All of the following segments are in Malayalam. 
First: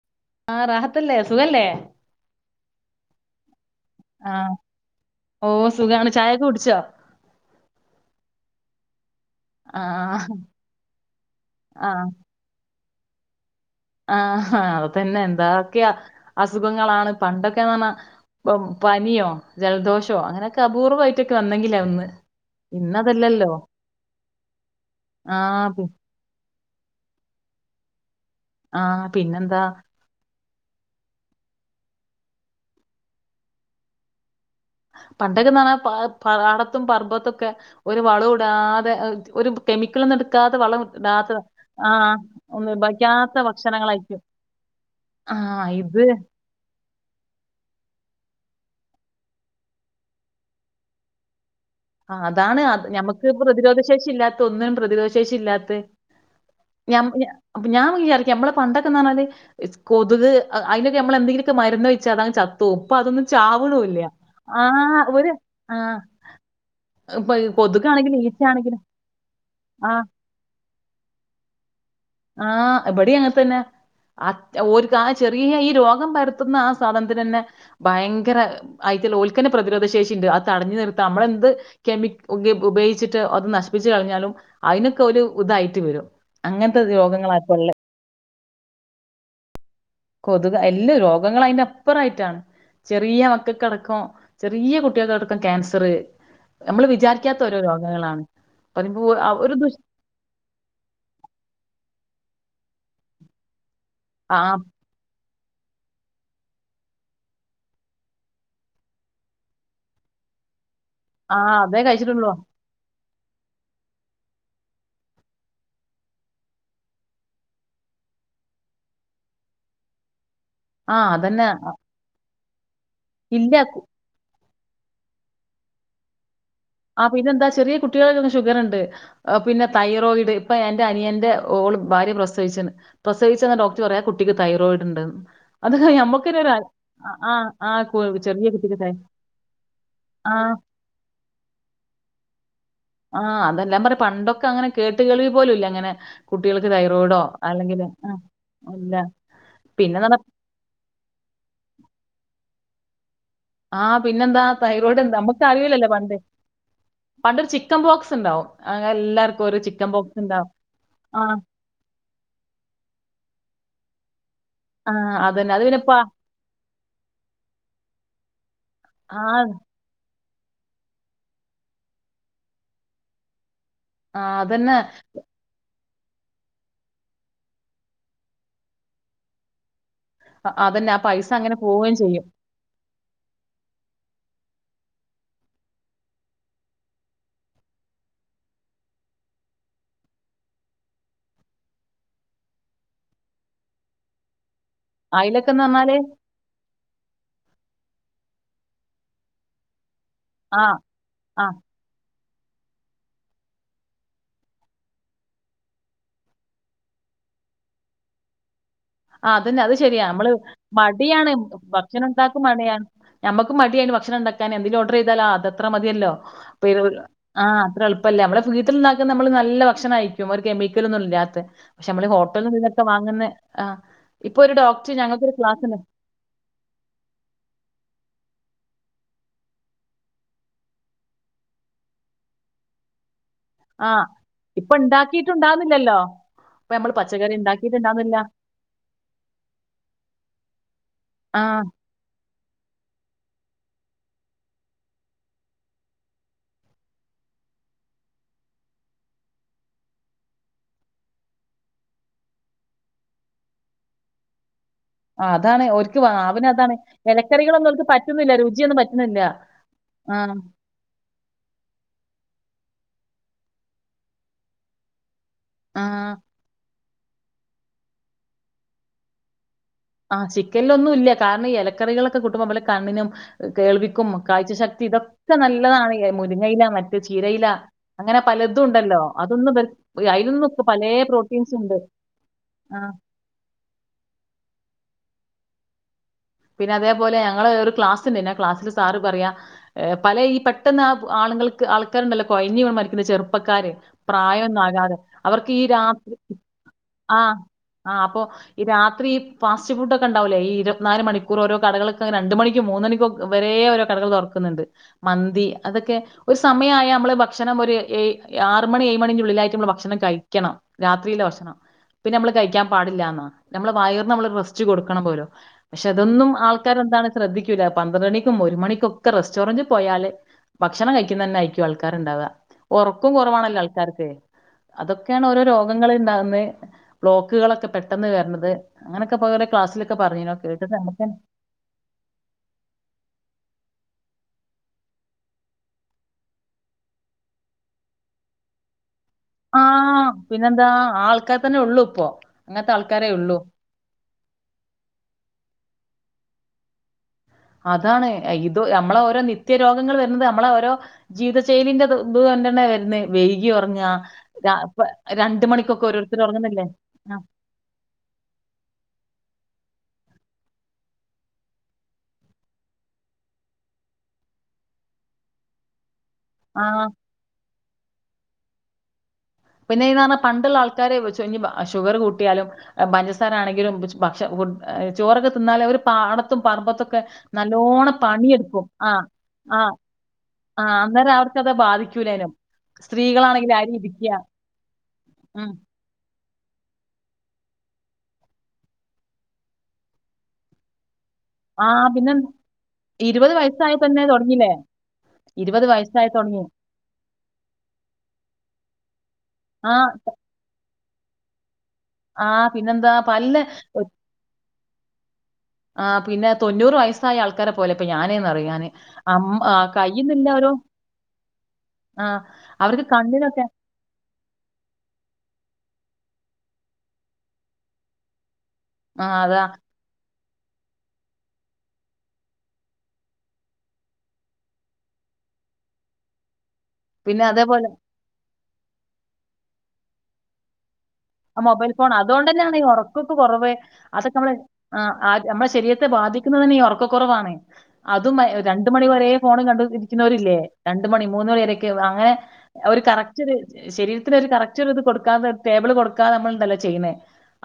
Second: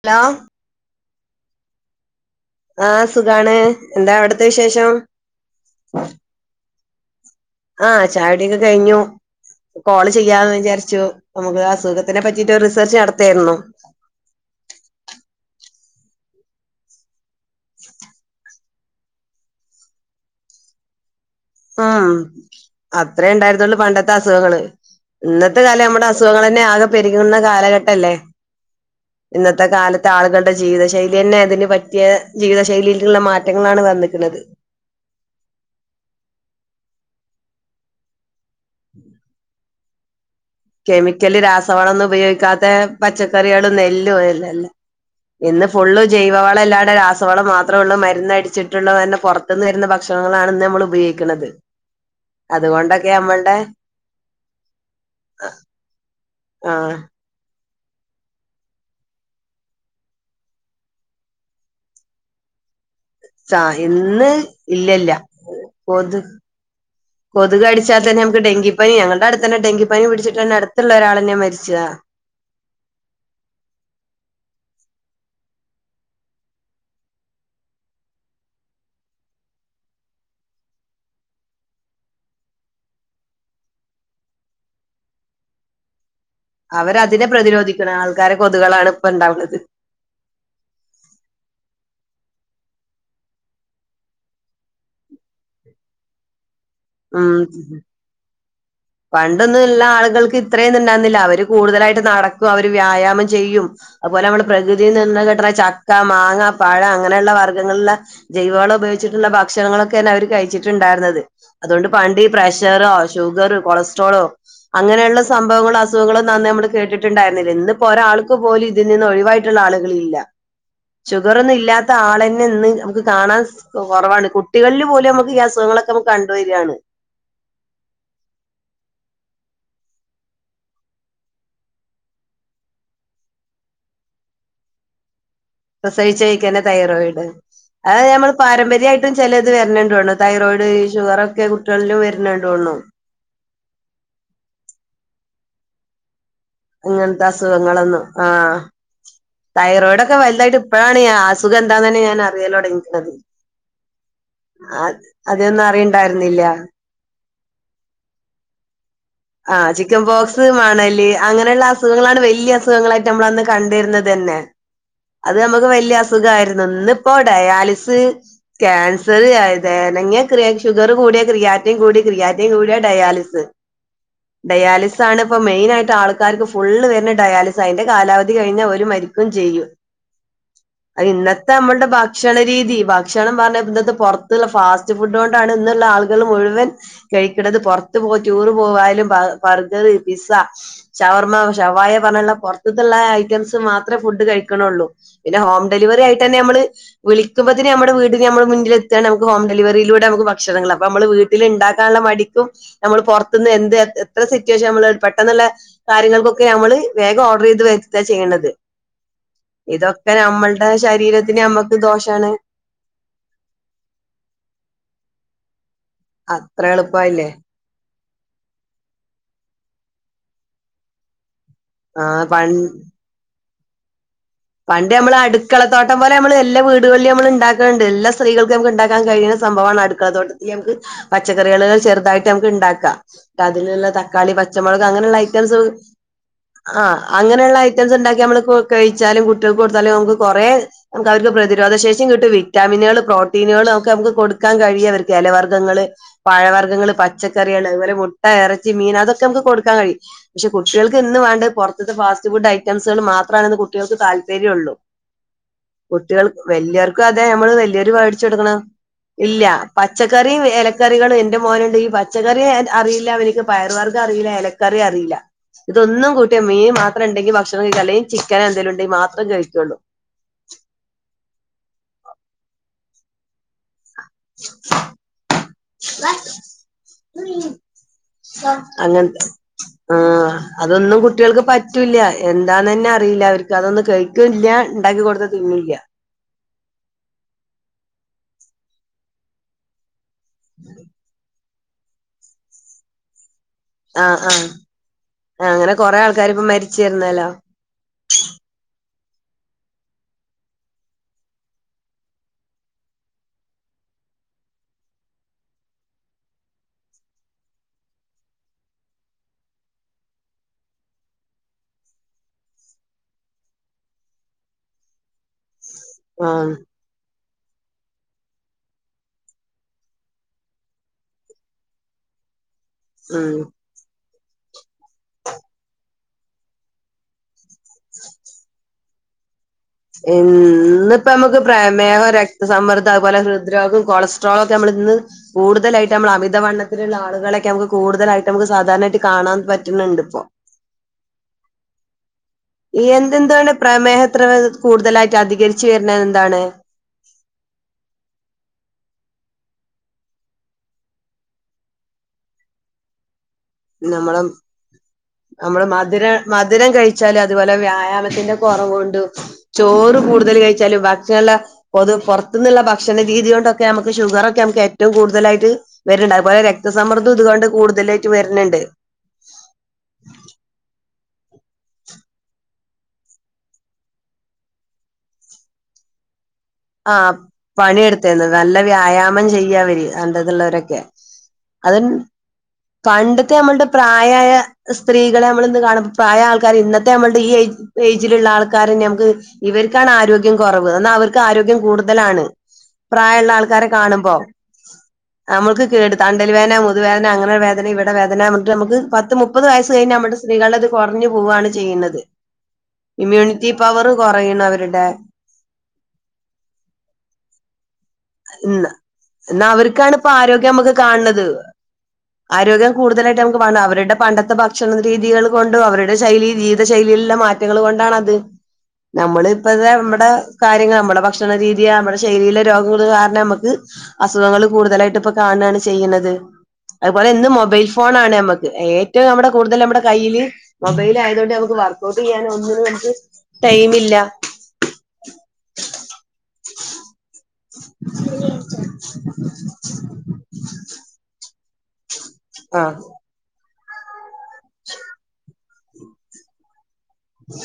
ഹലോ ത്തല്ലേ സുഖല്ലേ ആ സുഖാണ് എന്താ അവിടത്തെ ആഹ് വിശേഷം ഓ സുഖാണ് ചായൊക്കെ കുടിച്ചോ ആ ചായ കുടിയൊക്കെ കഴിഞ്ഞു കോള് ആഹ് ചെയ്യാമന്ന് വിചാരിച്ചു നമുക്ക് അസുഖത്തിനെ പറ്റിട്ട് ഒരു റി സർച്ച് നടത്തായിരുന്നു ആഹ അതൊക്കെ തന്നെ എന്തൊക്കെയ അസുഖങ്ങളാണ് പണ്ടൊക്കെന്ന് പറഞ്ഞാ പനിയോ ജലദോഷോ അങ്ങനെയൊക്കെ അപൂർവ്വമായി ഉം അത്രേ ഇന്നതല്ലല്ലോ ഉണ്ടായിരുന്നുള്ളൂ പണ്ടത്തെ അസുഖങ്ങള് ഇന്നത്തെ ആഹ് കാലം പി നമ്മുടെ അസുഖങ്ങൾ തന്നെ ആക പെരുകുന്ന കാലഘട്ടം അല്ലേ ആഹ് പിന്നെന്താ ഇന്നത്തെ കാലത്ത് ആളുകൾ നമ്മുടെ ജീവിത ശൈലി തന്നെ അതിന് പറ്റിയ ജീവിത ശൈലിലുള്ള മാറ്റങ്ങളാണ് വന്നിക്കുന്നത് പണ്ടൊക്കെന്ന് പറഞ്ഞാൽ പാടത്തും പറമ്പത്തൊക്കെ ഒരു വളവും അതാതെ ഒരു കെമിക്കൾ നടത്തി കെമിക്കല് രാസവളമൊന്നും ഒന്നും ഉപയോഗിക്കാത്ത ഇടാക്കാത്ത പച്ചക്കറികളും നെല്ലും ഭക്ഷണങ്ങളായിരിക്കും അല്ലല്ല ഇന്ന് ആഹ് ഇത് ഫുള്ള് ജൈവവളം ഇല്ലാണ്ട് രാസ- വളം മാത്രേ ഉള്ളൂ മരന്ന് അടിച്ചിട്ടുള്ള തന്നെ പുറത്തുന്ന് വരുന്ന ഭക്ഷണങ്ങളാണ് ഇന്ന് നമ്മൾ ഉപയോഗിക്കുന്നത് ആ് അതാണ് അത് അതുകൊണ്ടൊക്കെ നമ്മക്ക് നമ്മളുടെ പ്രതിരോധ ശേഷി ഇല്ലാത്ത ഒന്നിനും പ്രതിരോധ ശേഷില്ലാത്ത [inaudible] ആഹ് അപ്പൊ ഞാൻ വിചാരിക്കാം നമ്മളെ പണ്ടൊക്കെ പറഞ്ഞാല് കൊതുക് അതിലൊക്കെ നമ്മള എന്തെങ്കിലുമൊക്കെ മരുന്നൊഴിച്ചാ അതങ്ങ് ചത്ത്പോകും അപ്പൊ അതൊന്നും സാ ചാവണൂല്യ ഇന്ന് ആ ഒരു ആ കൊതുക കടിച്ചാൽ തന്നെ നമുക്ക് ഡെങ്കിപ്പനി ഞങ്ങളുടെ അടുത്ത് തന്നെ ആഹ് ഡെങ്കിപ്പനി പിടിച്ചിട്ട് തന്നെ അടുത്തുള്ള ഒരാളെന്നെ മരിച്ചതാ ആ ഇവിടി അങ്ങനെ തന്നെ ആ ഓർക്ക് ചെറിയ ഈ രോഗം പരത്തുന്ന ആ സാധനത്തിന് തന്നെ ഭയങ്കര ഐറ്റത്തിന്റെ ഓർക്ക് തന്നെ പ്രതിരോധ ശേഷി ഉണ്ട് അത് തടഞ്ഞു നിർത്ത നമ്മള എന്ത് കെമക്കൽ ഉപയോഗിച്ചിട്ട് അത് നശിപ്പിച്ചു കഴിഞ്ഞാലും അതിനൊക്കെ ഒരു ഇതായിട്ട് വരും അ- അവരതിനെ പ്രതിരോധിക്കണം ആൾ ക്കാര കൊതുകുകളാണ് ഇപ്പ ഇണ്ടാവുള്ളത് കൊതുകൾ എല്ലാ രോഗങ്ങളും അതിന്റെ അപ്പുറമായിട്ടാണ് ചെറിയ മക്കൾക്കടക്കം ചെറിയ കുട്ടികൾക്കടക്കം ക്യാൻസർ നമ്മള് വിചാരിക്കാത്ത ഓരോ രോഗങ്ങളാണ് പറയുമ്പോ ഒരു പണ്ടൊന്നും ദുഷ് ഉള്ള ആളുകൾക്ക് ഇത്രയൊന്ന ഇണ്ടയിരുന്നില്ല അവര് കൂടുതലായിട്ട് നട ക്കും അവര് വ്യായാമം ചെയ്യും അതുപോലെ ആ നമ്മ പ്രകൃതിണഘടന ചക്ക മാങ്ങ പഴം അങ്ങനെയുള്ള വർഗ്ഗങ്ങളിലുള്ള ജൈവള ഉപയോഗിച്ചിട്ടുള്ള ഭക്ഷണങ്ങളൊക്കെ തന്നെ അവര് കഴിച്ചി ണ്ടായിരുന്നത് ആ അതേ അതുകൊണ്ട് പണ്ട് ഈ കഴിച്ചിട്ടുള്ളൂ പ്രഷറ ജോഗർ കൊളസ്ട്രോളോ അങ്ങനെയുള്ള സംഭവങ്ങളോ അസുഖങ്ങളോ നന്ന് നമ്മള് കേട്ടിട്ടുണ്ടായിരുന്നില്ല ഇന്ന്പ്പോ ഒരാൾക്ക് പോലും ഇതിൽ നിന്ന ഒഴിവായിട്ടുള്ള ആളുകള ഇില്ല ആ അതന്നെ ഷുഗർന്നും ഇല്ലാത്ത ആളെ [unintelligible] കാണാൻ ഇല്ല കുറവാണ് തികള്ളി പോലെ നുക്ക് അുഖങ്ങളക്കെ നമുണ്ടണ്ട് ആ പിന്നെന്താ ചെറിയ കുട്ടികൾക്ക ഷുഗർ ഉണ്ട് പിന്നെ തൈറോയിഡ് ഇപ്പൊ എന്റെ അനിയന്റെ ഓള് ഭാര്യ പ്രസവിച്ചണ്ട് പ്രസവിച്ച ഡോക്ടർ പറയാ കുട്ടിക്ക് തൈറോയിഡ് ഉണ്ട്ന്ന് അത് പ്രസവിച്ച ഞമ്മക്കന്നെ ഒരു കഴിക്കാനെ അ- തൈറോയിഡ് ആ ആ അത് കു- നഞമ്മൾ ചെറിയ കുട്ടിക്ക് തൈ പാരമ്പര്യമായിട്ടും ചില ഇത് വരുന്നണ്ടണ് ആ തൈറോയിഡ് ഈ ഷുഗർ ഒക്കെ ടും വരുന്നണ്ടോള്ളൂ ആഹ് അതെല്ലാം പറ പണ്ടൊക്കെ അങ്ങനെ കേട്ട് കേൾവി പോലും ഇല്ല അങ്ങനെ കുട്ടികൾക്ക് തൈറോയിഡോ അങ്ങനത്തെ അല്ലെങ്കിൽ അസുഖങ്ങളൊന്നും ആ ആ് ഇല്ല തൈറോയ്ഡ ഒക്കെ പിന്നെന്താ വലുതായിട്ട് ഇപ്പഴാണ് അസുഖം എന്താന്ന് തന്നെ ഞാൻ അറിയല്ലോ അപ ആഹ് പിന്നെന്താ തൈറോയ്ഡ് എന്താ നമ്മുക്ക് ആദ്യൊന്നും അറിയിലല്ലോ പണ്ട് അറിയണ്ടായിരുന്നില്ല പണ്ടൊരു ചിക്കൻ ബോക്സ് ഉണ്ടാവും എല്ലാർക്കും ആ ഒരു ചിക്കൻ ബോക്സ് പോക്സ് ഉണ്ടാവും മാണല് ആ അങ്ങനെയുള്ള അസുഖങ്ങളാണ് വലിയ അസുഖങ്ങളായിട്ട് നമ്മൾ അന്ന് കണ്ടിരുന്നത് അ തന്നെ ആ അത് അതന്നെ നമുക്ക് പിന്നെപ്പ വലിയ അസുഖയിരുന്നു ഇന്നിപ്പോ ഡയാലിസ് ആ ക്യാൻസർ അതനങ്ങെ ക്രി ഷുഗർ കൂടിയ ക്രിയാറ്റം കൂടി ക്രിയാറ്റം കൂടിയാ ഡയാലിസ് ആ അതന്നെ ഡയാലിസിസ് ആണ് ഇപ്പ മെയിൻ ആയിട്ട് ആൾക്കാർക്ക് ഫുള് വരുന്ന ഡയാലിസ അതിന്റെ കാലാവധി കഴിഞ്ഞാൽ ഒരു മരിക്കും ചെയ്യും അ അതന്നെ ആ അ പൈസ ഇന്നത്തെ അങ്ങനെ മ്മളുടെ പോവുകയും ചെയ്യും. ഭക്ഷണ രീതി ഭക്ഷണം പറഞ്ഞ ഇന്നത്തെ പുറതുള്ള ഫാസ്റ്റ് ഫുഡ് കൊണ്ടാണ് ഇന്നുള്ള ആളുകൾ മുഴുവൻ കഴിക്കത് പുറത്ത് പോ ടൂർ പോവായാലും ബർഗർ പിസ്സ ഷവർമ്മ ഷവായ പറഞ്ഞുള്ള പുറത്തുള്ള ഐറ്റംസ് മാത്രമേ ഫുഡ് കഴ ക്കാനുള്ളു പിന്നെ അയലൊക്കെന്ന് ഹോം പറഞ്ഞാല് ഡെലിവറി ആയിട്ട് തെ നമ്മള് വിളിക്കുമ്പ നമ്മ വീ മ്മ മുന്നില എത്താണ് നമക്ക് ഹോം ഡെലിവറിയില നമുക്ക് ആ ഭക്ഷണങ്ങൾ അപ്പ നമ്മള് വീട്ടിൽ ആ ഉണ്ടാക്കാനുള്ള മടി നമ്മൾ പുറത്തന്ന് എന്ത് എത്ര സിറ്റുവേഷൻ നമ്മൾ പെട്ടെന്നുള്ള കാര്യങ്ങൾക്കൊക്കെ നമ്മള് വേഗം ഓർഡർ ചെയ്ത് വരുത്ത ചെയ്യ്ണത് ആഹ് അതന്നെ അത് ശെരിയാ നമ്മള് മടിയാണ് ശരീരത്തിന് നമ്മക്ക് ഭക്ഷണം ദോഷാണ് ഉണ്ടാക്കും മടിയാണ് ഞമ്മക്ക് മടിയാണ് ഭക്ഷണം ഉണ്ടാക്കാൻ എന്തേലും ഓർഡർ ചെയ്താലോ അതത്ര മതി ല്ല അത്ര എളുപ്പല്ലേ അഹ് അത്ര എളു അപ്പല്ല നമ്മളെ വീട്ടിൽ നിന്നാക്കും നമ്മ ന ഭക്ഷണം അയിക്കും ഒരു കെമിക്കലൊന്നും ഇല്ലാത്ത പക്ഷെ ആ നമ്മൾ പ ഹോട്ടലിൽ നിന്ന് ഇന്നൊക്കെ വാങ്ങുന്ന ആഹ് പണ്ട് നമ്മള് അടുക്കളത്തോട്ടം പോലെ നമ്മള് എല്ലാ വീടുകളിലും നമ്മള് ഉണ്ടാക്ക്ണ്ട് എല്ലാ സ്ത്രീകൾക്കും നമുക്ക് ഉണ്ടാക്കാൻ കഴിയ്ണ സംഭവമാണ് അടുക്കള തോട്ടത്തിൽ നമുക്ക് പച്ചക്കറികള് ചെറുതായിട്ട് നമ്ക്ക് ഇണ്ടാക്കാം ആ അതിലുള്ള തക്കാളി ഇപ്പൊ പച്ചമുളക് അങ്ങനെയുള്ള ഐറ്റംസ് ഉണ്ടാക്കിയിട്ടുണ്ടാവുന്നില്ലല്ലോ. ഇപ്പൊ നമ്മള് ആഹ് പച്ചക്കറി അങ്ങനെയുള്ള ഐറ്റംസ് ഉണ്ടാക്കിയിട്ടുണ്ടാവുന്നില്ല. ഉണ്ടാക്കി നമ്മൾക്ക് കഴി കുട്ടികൾക്ക് കൊടുത്താലും നമുക്ക് കുറേ അവർക്ക് ആ പ്രതിരോധശേഷിയും കിട്ടും വിറ്റാമി നുകള് പ്രോട്ടീനുകള് ഒക്കെ നമുക്ക് കൊടുക്കാൻ കഴിയും അവർക്ക് ഇലവർഗങ്ങങ്ങള് പഴവർഗങ്ങങ്ങള് പച്ചക്കറികൾ അതുപോല മുട്ട ഇറച്ചി മീൻ അതൊക്കെ നമു കൊടുക്കാൻ കഴിയും പക്ഷെ കുട്ടികൾക്ക് ഇന്ന് വേണ്ടത് പുറത്തത്തെ ഫാസ്റ്റ് ഫുഡ് ഐറ്റംസുകൾ മാത്രാണെന്നു കുട്ടികൾക്ക് താല്പര്യം ഉള്ളു ആ, അതാണ് ഓര്ക്ക് വാ കുട്ട്യേൾ അവന് അതാണ് വല്യർക്കും അതെ നമ്മള് ഇലക്കറികളൊന്നും ഓൽക്ക് വല്യോര് വേട്ച്ച് പറ്റുന്നില്ല കൊടുക്കണ്. രുചിയൊന്നും പറ്റുന്നില്ല. ഇല്ല ആഹ് പച്ചക്കറിം എലക്കറികളും എന്റെ മോനുണ്ടെങ്കി പച്ചക്കറ്യേ അറിയില്ല അവർക്ക് പയറ് വർഗം അറീല്ല എലക്കറി അറീല്ല ഇതൊന്നും ആഹ് കൂട്ട്യാ മീൻ മാത് ത്രണ്ടെങ്കി ഭക്ഷണം കഴിക്കും അല്ലെങ്കി ചിക് ക്കനന്തേലുണ്ടെങ്കി മാത്രം കഴിക്കുള്ളൂ ആഹ് ചിക്കൻലൊന്നുല്ല കാരണം ഈ എലക്കറികളൊക്കെ കൂട്ടുമ്പ മ്മള് കണ്ണിനും കേൾവി ക്കും കാഴ്ച ശക്തി ഇതൊക്കെ നല്ലതാണ് മുരിങ്ങയിലാ മറ്റ് ചീരയിലാ അങ്ങനെ പലതും ഉണ്ടല്ലോ അങ്ങനത്തെ അതൊന്നും വൽ ആഹ് അയിലൊന്നുപ്പ പലേ അതൊന്നും കുട്ടികൾക്ക് പ്രോട്ടീൻസ് ഉണ്ട്. പറ്റൂല്ല എന്താന്ന് ആഹ് ഇണ്ടാക്കി കൊട്ത്ത തിന്നില്ല. പിന്നെ അതേപോലെ ഞങ്ങള് ഒരു ക്ലാസ്ണ്ടായിനി ആ ക്ലാസ്സില് സാറ് പറയാ ഏഹ് പല ഈ പെട്ടെന്ന് ആളുകൾ ക്ക് ആൾക്കാര്ണ്ടല്ലോ കൊഴഞ്ഞ് വീണ് മരിക്ന്ന ചെർ പ്പക്കാര് ആഹ് ആഹ് പ്രായൊന്നും ആകാതെ. അവര്ക്ക് ഈ അങ്ങനെ കൊറേ രാത് ആൾക്കാര് ഇപ്പ മരിച്ചിരുന്നല്ലോ ആഹ് ആഹ് അപ്പൊ ഈ രാത് ത്രി ഫാസ്റ്റ് ഫുഡോക്കെണ്ടാവുലെ ഈ ഇരത് നാല് മണി ക്കൂർ ഓരോ കടകൾക്ക് രണ്ട് മണിക്കും മൂന്ന് മണിക്കും വരെ ഓരോ കടകൾ തൊറക്കുന്നുണ്ട് മന്തി അതൊക്കെ ഒരു സമയായ നമ്മള് ഭക്ഷണം ഒരു ഏയ് ആറ് മണി ഏഴ് മണിന്റുള്ളിലായിട്ട് മ്മള് ഭക്ഷണം കഴിക്കണം. രാത്രിയിലെ ഭക്ഷണം. പിന്നെമ്മള് കഴിക്കാൻ പാടില്ലാന്നാ നമ്മള് വയർന്നമ്മള് റെസ്റ്റ് കൊടുക്കണം പോലോ. ക്ഷെ അതൊന്നും ആഹ് ആൾക്കാര് എന്താണ് ശ്രദ്ധിക്കൂല പന്ത്രണ്ടണിക്കും ഒരു മണികൊക്കെ റെസ്റ്റോറന്റ് പോയാല് ഭക്ഷണം കഴിക്കുന്നന്നെ ആയിക്കും ആൾക്കാര്ണ്ടാവ ഒറക്കും ഉം കുറവാണല്ലോ ആൾക്കാർക്ക് അതൊക്കെയാണ് ഓരോ രോഗങ്ങള് ഉണ്ടാവുന്നെ ബ്ലോക് ക്കുകളൊക്കെ പെട്ടെന്ന് കേറണത് അങ്ങനൊക്കെ പകരെ ക്ലാസ്സിലൊക്കെ പറയുന്നെ കേ ഇന്നിപ്പ നമുക്ക് പ്രമേഹം രക്തസമ്മർദ്ദം അത്പോലെ ഹൃദ്രോഗം കൊളസ്ട്രോൾ ഒക്കെ നമ്മൾ ഇന്ന് കൂടുതലായിട്ട് നമ്മള് അമിത വണ്ണത്തിലുള്ള ആളുകളെയൊക്കെ നമുക്ക് കൂടുതലായിട്ട് നമുക്ക് സാധാരണായിട്ട് ആഹ് പിന്നെന്താ ആൾക്കാര് തന്നെ ഉള്ളൂ ഇപ്പൊ ഈ എന്തെന്താണ് പ്രമേഹം ഇത്ര കൂടുതലായിട്ട് അധികരിച്ചുവരു ന്നത് എന്താണ് അതാണ് ഇത് നമ്മളെ ഓരോ നിത്യ രോഗങ്ങൾ വരുന്നത് നമ്മളെ ഓരോ ജീവിതശൈലിന്റെ ഇത് തന്നാണ് വരുന്നത് നമ്മള് രണ്ട് നമ്മള് മണിക്കൊക്കെ മധുരം ഓരോരുത്തര് ഒറങ്ങുന്നില്ലേ മധുരം കഴിച്ചാല് ആഹ് അതുപോലെ വ്യായാമത്തിന്റെ കെറവ് കൊണ്ടും ചോറ് കൂടുതല് കഴിച്ചാലും ഭക്ഷണം പൊതു പുറത്തു നിന്നുള്ള ഭക്ഷണ രീതി കൊണ്ടൊക്കെ നമക്ക് ഷുഗറൊക്കെ നമക്ക് ഏറ്റവും കൂടുതലായിട്ട് വരുണ്ട് അതുപലെ ആഹ് രക്തസമ്മർദ്ദ ഇതുകണ്ട് കൂടു ഇതിലേറ്റ് വരും ന്ണ്ട് പിന്നെ ഇന്ന് പറഞ്ഞാ പണ്ടുള്ള ആൾക്കാരെ വെച്ച് ഷുഗർ കൂട്ടിയാലും പഞ്ചസാര ആണെങ്കിലും ഭക്ഷ ഫ ചോറൊക്കെ തിന്നാലും അവര് പാട ആ പണിയെടുത്തേന്ന് നല്ല പണിയെടുക്കും ആഹ് വ്യായാമം ആ ചെയ്യവര് അ ആ വരൊക്കെ അന്നേരം അവർക്കത് അത് ബാധിക്കൂലേനും പണ്ടത്തെ സ്ത്രീകളാണെങ്കിൽ നമ്മളുടെ അരി ഇടിക്കുക പ്രായയായ സ്ത്രീകളെ ഉം. നമ്മളിന്ന് കാണു പ്രായ ആൾക്കാർ ഇന്നത്തെ നമ്മളുടെ ഈ ഏജിലുള്ള ആൾക്കാര നമുക്ക് ഇവർക്കാണ് ആരോഗ്യം കെറവ് എന്നാൽ അവർ ആരോഗ്യം ആ പിന്നെ കൂടുതലാണ് പ്രായയുള്ള ഇരുപത് ആൾക്കാരെ വയസ്സായി തന്നെ കാണുമ്പോ തുടങ്ങിയില്ലേ നമ്മുക്ക് ഇരുപത് കേട് വയസ്സായി തണ്ടൽ തുടങ്ങി വേദന മുതുവേദന അങ്ങനെ വേദന ഇവിടെ വേദന എന്നിട്ട് നമുക്ക് പത്ത് മുപ്പത് വയസ്സ് ആ കഴിഞ്ഞ നമ്മടെ സ്ത്രീകളിത് കെറഞ്ഞു പോവാണ് ചെയ്യുന്നത് ആ പിന്നെന്താ പല്ല് ഇമ്യൂണിറ്റി പവർ കെറയണം അവരടെ ആ പിന്ന തൊണൂറ് വയസ്സായ ആൾക്കാര ഇ എന്നാ അവർക്കാണ് ഇപ്പോ കയ്യിന്നില്ല ഒരു ആരോഗ്യം നമുക്ക് കാണണത് ആ ആരോഗ്യം അവർക്ക് കൂടുതലായിട്ട് നമുക്ക് കണ്ണിനൊക്കെ കാ അവരുടെ പണ്ടത്തെ ഭക്ഷണ രീതികൾ കൊണ്ട് അവരുടെ ശൈലി ജീവിതശൈലിയിലല്ല മാറ്റങ്ങൾ കൊണ്ടാണത് ആ നമ്മള് അതാ ഇപ്പത നമ്മടെ കാര്യങ്ങൾ നമ്മുടെ ഭക്ഷണ രീയ നമ്മുടെ ശൈലിയിലെ രോഗ കാരണ നമുക്ക് അസുഖങ്ങൾ കൂടുതലായിട്ട് ഇപ്പൊ കാണയാണ് ചെയ്യണത് അതുപോലെ പിന്നെ ഇന്ന് മൊബൈൽ അതേപോലെ ഫോൺ ആണ് നമക്ക് ഏറ്റവും നമ്മടെ കൂടുതൽ നമ്മടെ കയ്യില് മൊബൈൽ ആയതുകൊണ്ട് ആ നമുക്ക് മൊബൈൽ ഫോൺ വർക്കഔട്ട് അതുകൊണ്ട് ചെയ്യാനോ തന്നെയാണ് ഈ ഒന്നിനും നമുക്ക് ഉറക്കൊക്കെ കുറവ ടൈമില്ല അതൊക്കെ നമ്മള നമ്മുടെ ശരീരത്തെ ബാധിക്കുന്നുന്നത് തന്നെ ഈ ഉറക്കക്കെറവാണേ അതും രണ്ടു മണി വരെ ഫോൺ കണ്ട് ഇരിക്കുന്നവരില്ലേ രണ്ടു മണി മൂന്ന് [unintelligible] അങ്ങനെ ആഹ് ഒരു കറക്റ്റ് ഒരു ശരി കറക്റ്റ്ത് കൊടുകാതെ ടെബിൾ കൊടു നക്ക നമ്മൾന്തല്ല ചെയ്യുന്നത്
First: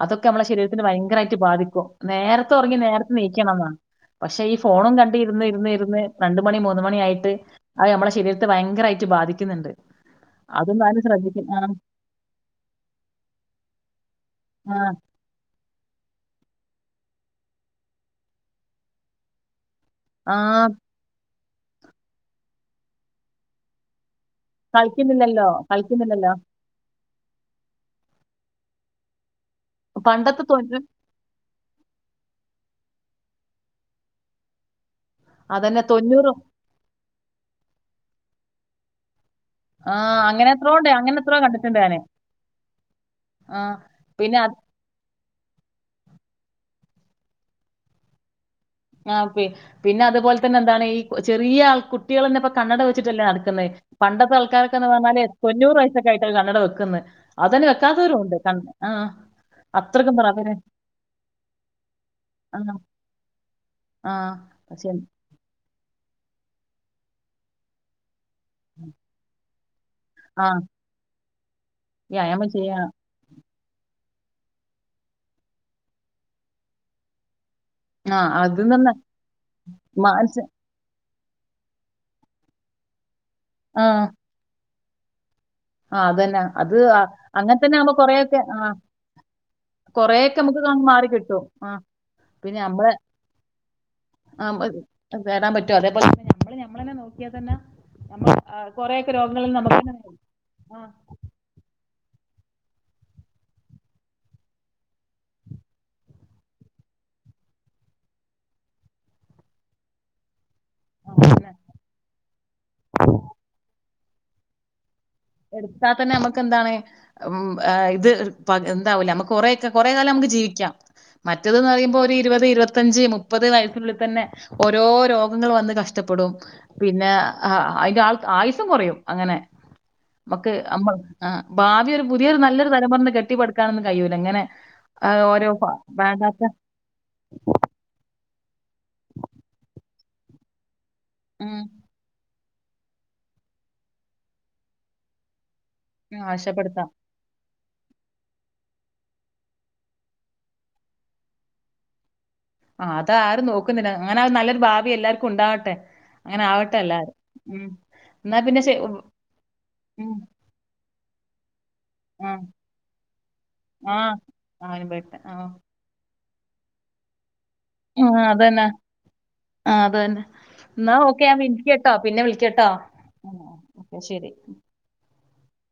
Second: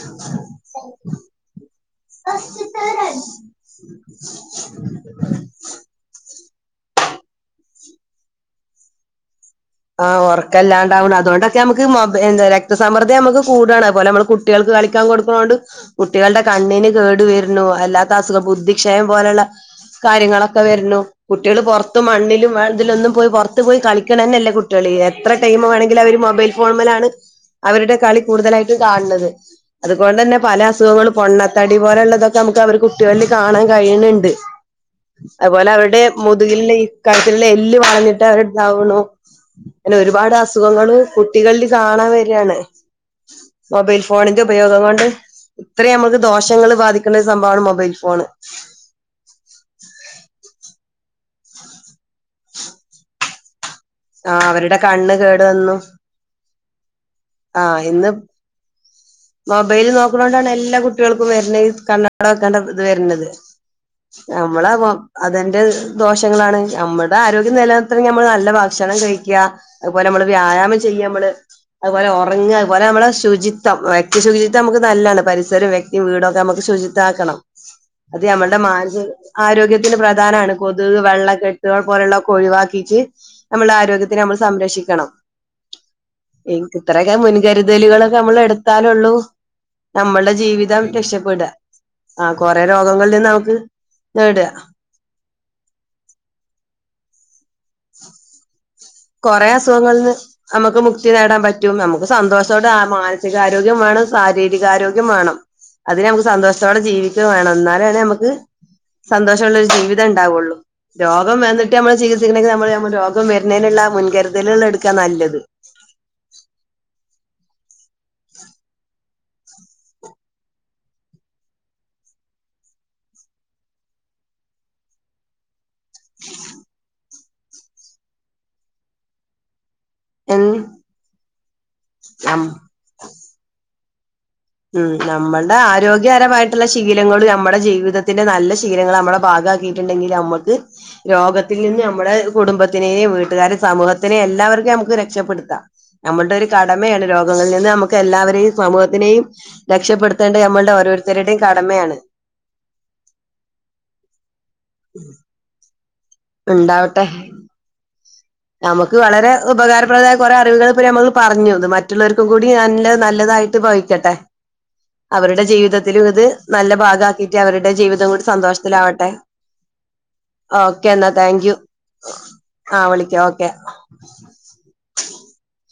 അതൊക്കെ നമ്മളെ ശരീരത്തിന് ഭയങ്കരമായിട്ട് ബാധിക്കും നേരത്തെ ഉറങ്ങി നേരത്തെ നീക്കണം എന്നാണ് പക്ഷെ ഈ ഫോണും കണ്ട ഇരുന്ന് ഇരുന്ന് ഇരുന്ന് രണ്ട മണി മൂന്ന മണിയായിട്ട് അത് നമ്മുടെ ശരീരത്തെ ഭയങ്കരമായിട്ട് ബാധിക്കും ആ ഉറക്കല്ലാണ്ടാവണ് അതുകൊണ്ടൊക്കെ ആഹ് നമുക്ക് എ രക്തസമ്മദ്ദ നമുക്ക് കൂടാണ് അലെ നമ്മൾ കുട്ടികൾക്ക് ആഹ് കളിക്കാൻ കൊടുക്കണൊണ്ട് കുട്ടികളുടെ കണ്ണിനു കേടു വരുന്നു, അല്ലാതെ അസുഖം, ബുദ്ധിക്ഷയം പോലെ ഉള്ള - കാര്യങ്ങൾ ഒക്കെ ആഹ് വരുന്നു കുട്ടികള് മണ്ണിലും ഇതിലും പൊറത്തു പോയി കളിക്കണത് തന്നെ എല്ലാർക്കും - എത്ര കളിക്കുന്നില്ലല്ലോ ടൈം വേണമെങ്കിലും അവര് കളിക്കുന്നില്ലല്ലോ. മൊബൈലെഫോൺ ഉം മേൽ ആണ് അവരുട കളി കൂടുതൽ ആയിട്ടും - ഇത് കാണണത് അതുപോലെ തന്നെ പണ്ടത്തെ പല തൊണ്ണൂ അസുഖങ്ങളും, പോന്നതടി പോലെ ഉള്ളതൊക്കെ നമുക്ക് അവർക്കു - കുട്ടികളിൽ കാണാൻ കഴിയുന്നുണ്ട് അതുപോലെ അതന്നെ അവരുടെ തൊണ്ണൂറും മുതുകിലെ ഈ കഴുത്തിലെ എല്ലു വളഞ്ഞിട്ടുണ്ട് [unintelligible] ഇങ്ങനെ ആഹ് ഒരുപാട് അങ്ങനെ എത്രോ അസുഖങ്ങൾ ഉണ്ട് അങ്ങനെ എത്രയോ കുട്ടികളിൽ കണ്ടിട്ടുണ്ട് ഞാന്. കാണാൻ വരികണ് ആഹ് മൊബൈൽ പിന്നെ ഫോണിന്റെ ഉപയോഗം കൊണ്ട് - ഒത്തിരി നമുക്ക് ദോഷങ്ങൾ ബാധിക്കുന്ന ഒരു സംഭവം ആണ് മൊബൈയിൽ ഫോൺ പിന്നെ അതുപോലെ തന്നെ എന്താണ് ചെറിയ ആൾക്ക് കുട്ടികള് തന്നെ ഇപ്പൊ കണ്ണട വച്ചിട്ടല്ലേ നടക്കുന്നത് [unintelligible] ആ പണ്ടത്തെ ആൾക്ക് അവരുടെ എന്ന് കണ്ണ് പറഞ്ഞാൽ കേട് വന്നു തൊണ്ണൂറ് വയസ്ഒക്കെ കഴിഞ്ഞാ കണ്ണട വയ്കക്കുന്നത് [unintelligible] അത് തന്നെ വൈക്കാത്തവരും ഉണ്ട് ആ മൊബൈലു അത്രക്കും പറ നോക്കണനോട് ആണ് അവര് എല്ലാം കുട്ടികൾക്കും കണ്ണട ആ വൈക്കേണ്ടി വരുന്നത് ആ നമ്മള് പക്ഷെ പാം അത് തന്നെ റിസ്‌ക്കും ദോഷങ്ങൾ ആണ് നമ്മുടെ ആരോഗ്യം നില നിർത്തണമെങ്കിൽ നമ്മള് - നല്ല ഭക്ഷണം കഴിക്കുക, അതുപോലെ ആ വ്യായാമം ചെയുക നമ്മള് വ്യായാമം ഉറങ്ങുക ചെയ്യാ അതുപോലെ നമ്മള് ശുചിത്വം - വ്യക്തമം- ശുചിത്വം നമുക്ക് നല്ലതാണ് പരിസരം വെക്തി വീട് ഒക്കെ നമുക്ക് ശുചിതമാക്കണം ആ നമ്മുടെ അത് തന്നെ മാനസിക ആരോഗ്യത്തിനു മാനസ നല്ലതാണ് കൊതുക് വെള്ളം - [unintelligible] പോലെയുള്ളതൊക്കെ ഒഴിവു ആക്കിയിട്ട് - നമ്മുടെ ആ ആരോഗ്യത്തിനെ നമ്മള് സംരക്ഷിക്കുക ആണൊ ആ അതെന്ന അത് ആ അങ്ങൻതന്നാകുംപോ കൊറേ മുൻകരുതലുകളൊക്കെ ഒക്കെ നമ്മൾ എടുത്താലുള്ളൂ കൊറേകെ നമ്മളുടെ നമ്ക് ക ജീവിതം മാറിക്കിട്ടും രക്ഷപ്പെടുക ആ ആ കൊറെ പിന്നെഅമ്മള് രോഗങ്ങളിൽ നിന്ന് നമുക്ക് നേടുക ആ [unintelligible] കേറാൻപറ്റോ അതേപോലെ തന്നെ ഞമ്മള് ഞമ്മൾനെ നോ യെതെന്ന ആ കൊറേ ഒക്കെ കൊറേ രോഗങ്ങള്ന് നമ്മക് തന്നെ അസുഖങ്ങളിൽ നിന്ന് [unintelligible] നമുക്ക് മുക്തി നേടാൻ പറ്റും നമു സന്തോഷോടെ ആ മാനസികാരോഗ്യം വേണം ശാരീരികാരോഗ്യം വേണം അതിനെ നമുക്ക് സന്തോഷത്തോടെ ജീവിക്കുക വേണം എന്നാലല്ലേ മ്മ ക്ക് സന്തോഷൊള്ളൊരു ജീവിതഇണ്ടാവുള്ളു രോഗം ആ വന്നിട്ട് നമ്മള് ചികിത്സിക്ക രോഗം വരുന്നെന്നേ എല്ലാ മുൻകരുതലുകലെടുത്ത് എടുത്താൽത്തന്നെ നമുക്ക് എന്താണ് ഉ് ഇത് എന്താവൂല നമുക്ക് കൊറെ കുറെേ കാലം നമുക്ക് ജീവിക്കാം മറ്റേതെന്നു പറയുമ്പോ ഒരു ഇരുപത് ഇരുപത്തിഞ്ച് മുപ്പത് വയസ്സിനുള്ളിൽ തന്നെ ഓരോ രോഗങ്ങൾ വന്ന് കഷ് ഇഷ്ടപ്പെടും പിന്നെ ആ അയിന്റെ ആൾ ആയുസും കുറയും അങ്ങനെ നമ്മക്ക് അമ്മ ആ ഭാവിിയ ഒരു പുതിയൊരു ഉം നല്ലൊരു തലമുറേ നേ കെട്ടിപ്പടുക്കാൻ കയൂര് ഉം നമ്മൾടെ വേണ്ടാത്ത ആരോഗ്യകരമായിട്ടുള്ള ശീലങ്ങളും നമ്മുടെ ജീവിതത് ഇതിന്റെ നല്ല ശീലങ്ങളു നമ്മുടെ ഭാഗമാക്കിയിട്ടുണ്ടെങ്കിൽ നമ്മുക്ക് ഉം രോഗത്തിൽ നിന്ന് നമ്മുടെ കുടുംബത്തിനെയും വീട്ടുകാര സമൂഹത്തിനെയും എല്ലാവർക്കും നമുക്ക് രക്ഷപ്പെടുത്താം ഉം, നമ്മളുടെ ഒരു ആശപ്പെടുത്താം കടമയാണ് രോഗങ്ങളിൽ നിൻ ഇന്ന് നമുക്ക് എല്ലാവരെയും സമൂഹത്തിനെയും രക്ഷപ്പെടുത്തേണ്ടത് നമ്മളുടെ ഓരോരുത്തരുടെയും കടമയാണ് ആ ആതാരും നോക്കുന്നില്ല അങ്ങനാ നോല്ലൊരു ഭാവി എല്ലാർക്കും ഉണ്ടാവട്ടെ അങ്ങനെ ആവട്ടെ ഇണ്ടാവട്ടെ. എല്ലാരും എന്നാ പിന്നെ ശ നമുക്ക് വളരെ ഉം ഉപകാരപ്രദമായ കുറെ അറിവുകൾ ഇപ്പ നമ്മൾ പറഞ്ഞു മ [unintelligible] റ്റുള്ളവർക്കും ആ കൂടി ല്ലാ നല്ലതായിട്ട് ഭവിക്കട്ടെ ആഹ് അവനും പോയിട്ട് അവരുടെ ആഹ് ജീവിതത്തിലും ഇത് നല്ല ഭാഗാക്കി ക്കഅവരുടെ ജീവിതം ആഹ് കൂടി അതന്നെ സന്തോഷത്തിലാവട്ടെ ആഹ് അതന്നെ ഓക്കേ എന്നാ ഓക്കെ ഞാൻ താങ്ക്യു വിളിക്കട്ടോ പിന്നെ വിളിക്കട്ടോ ആ വിളി ഓക്കെ ആഹ് [inaudible] ഓക്കെ ശരി [unintelligible]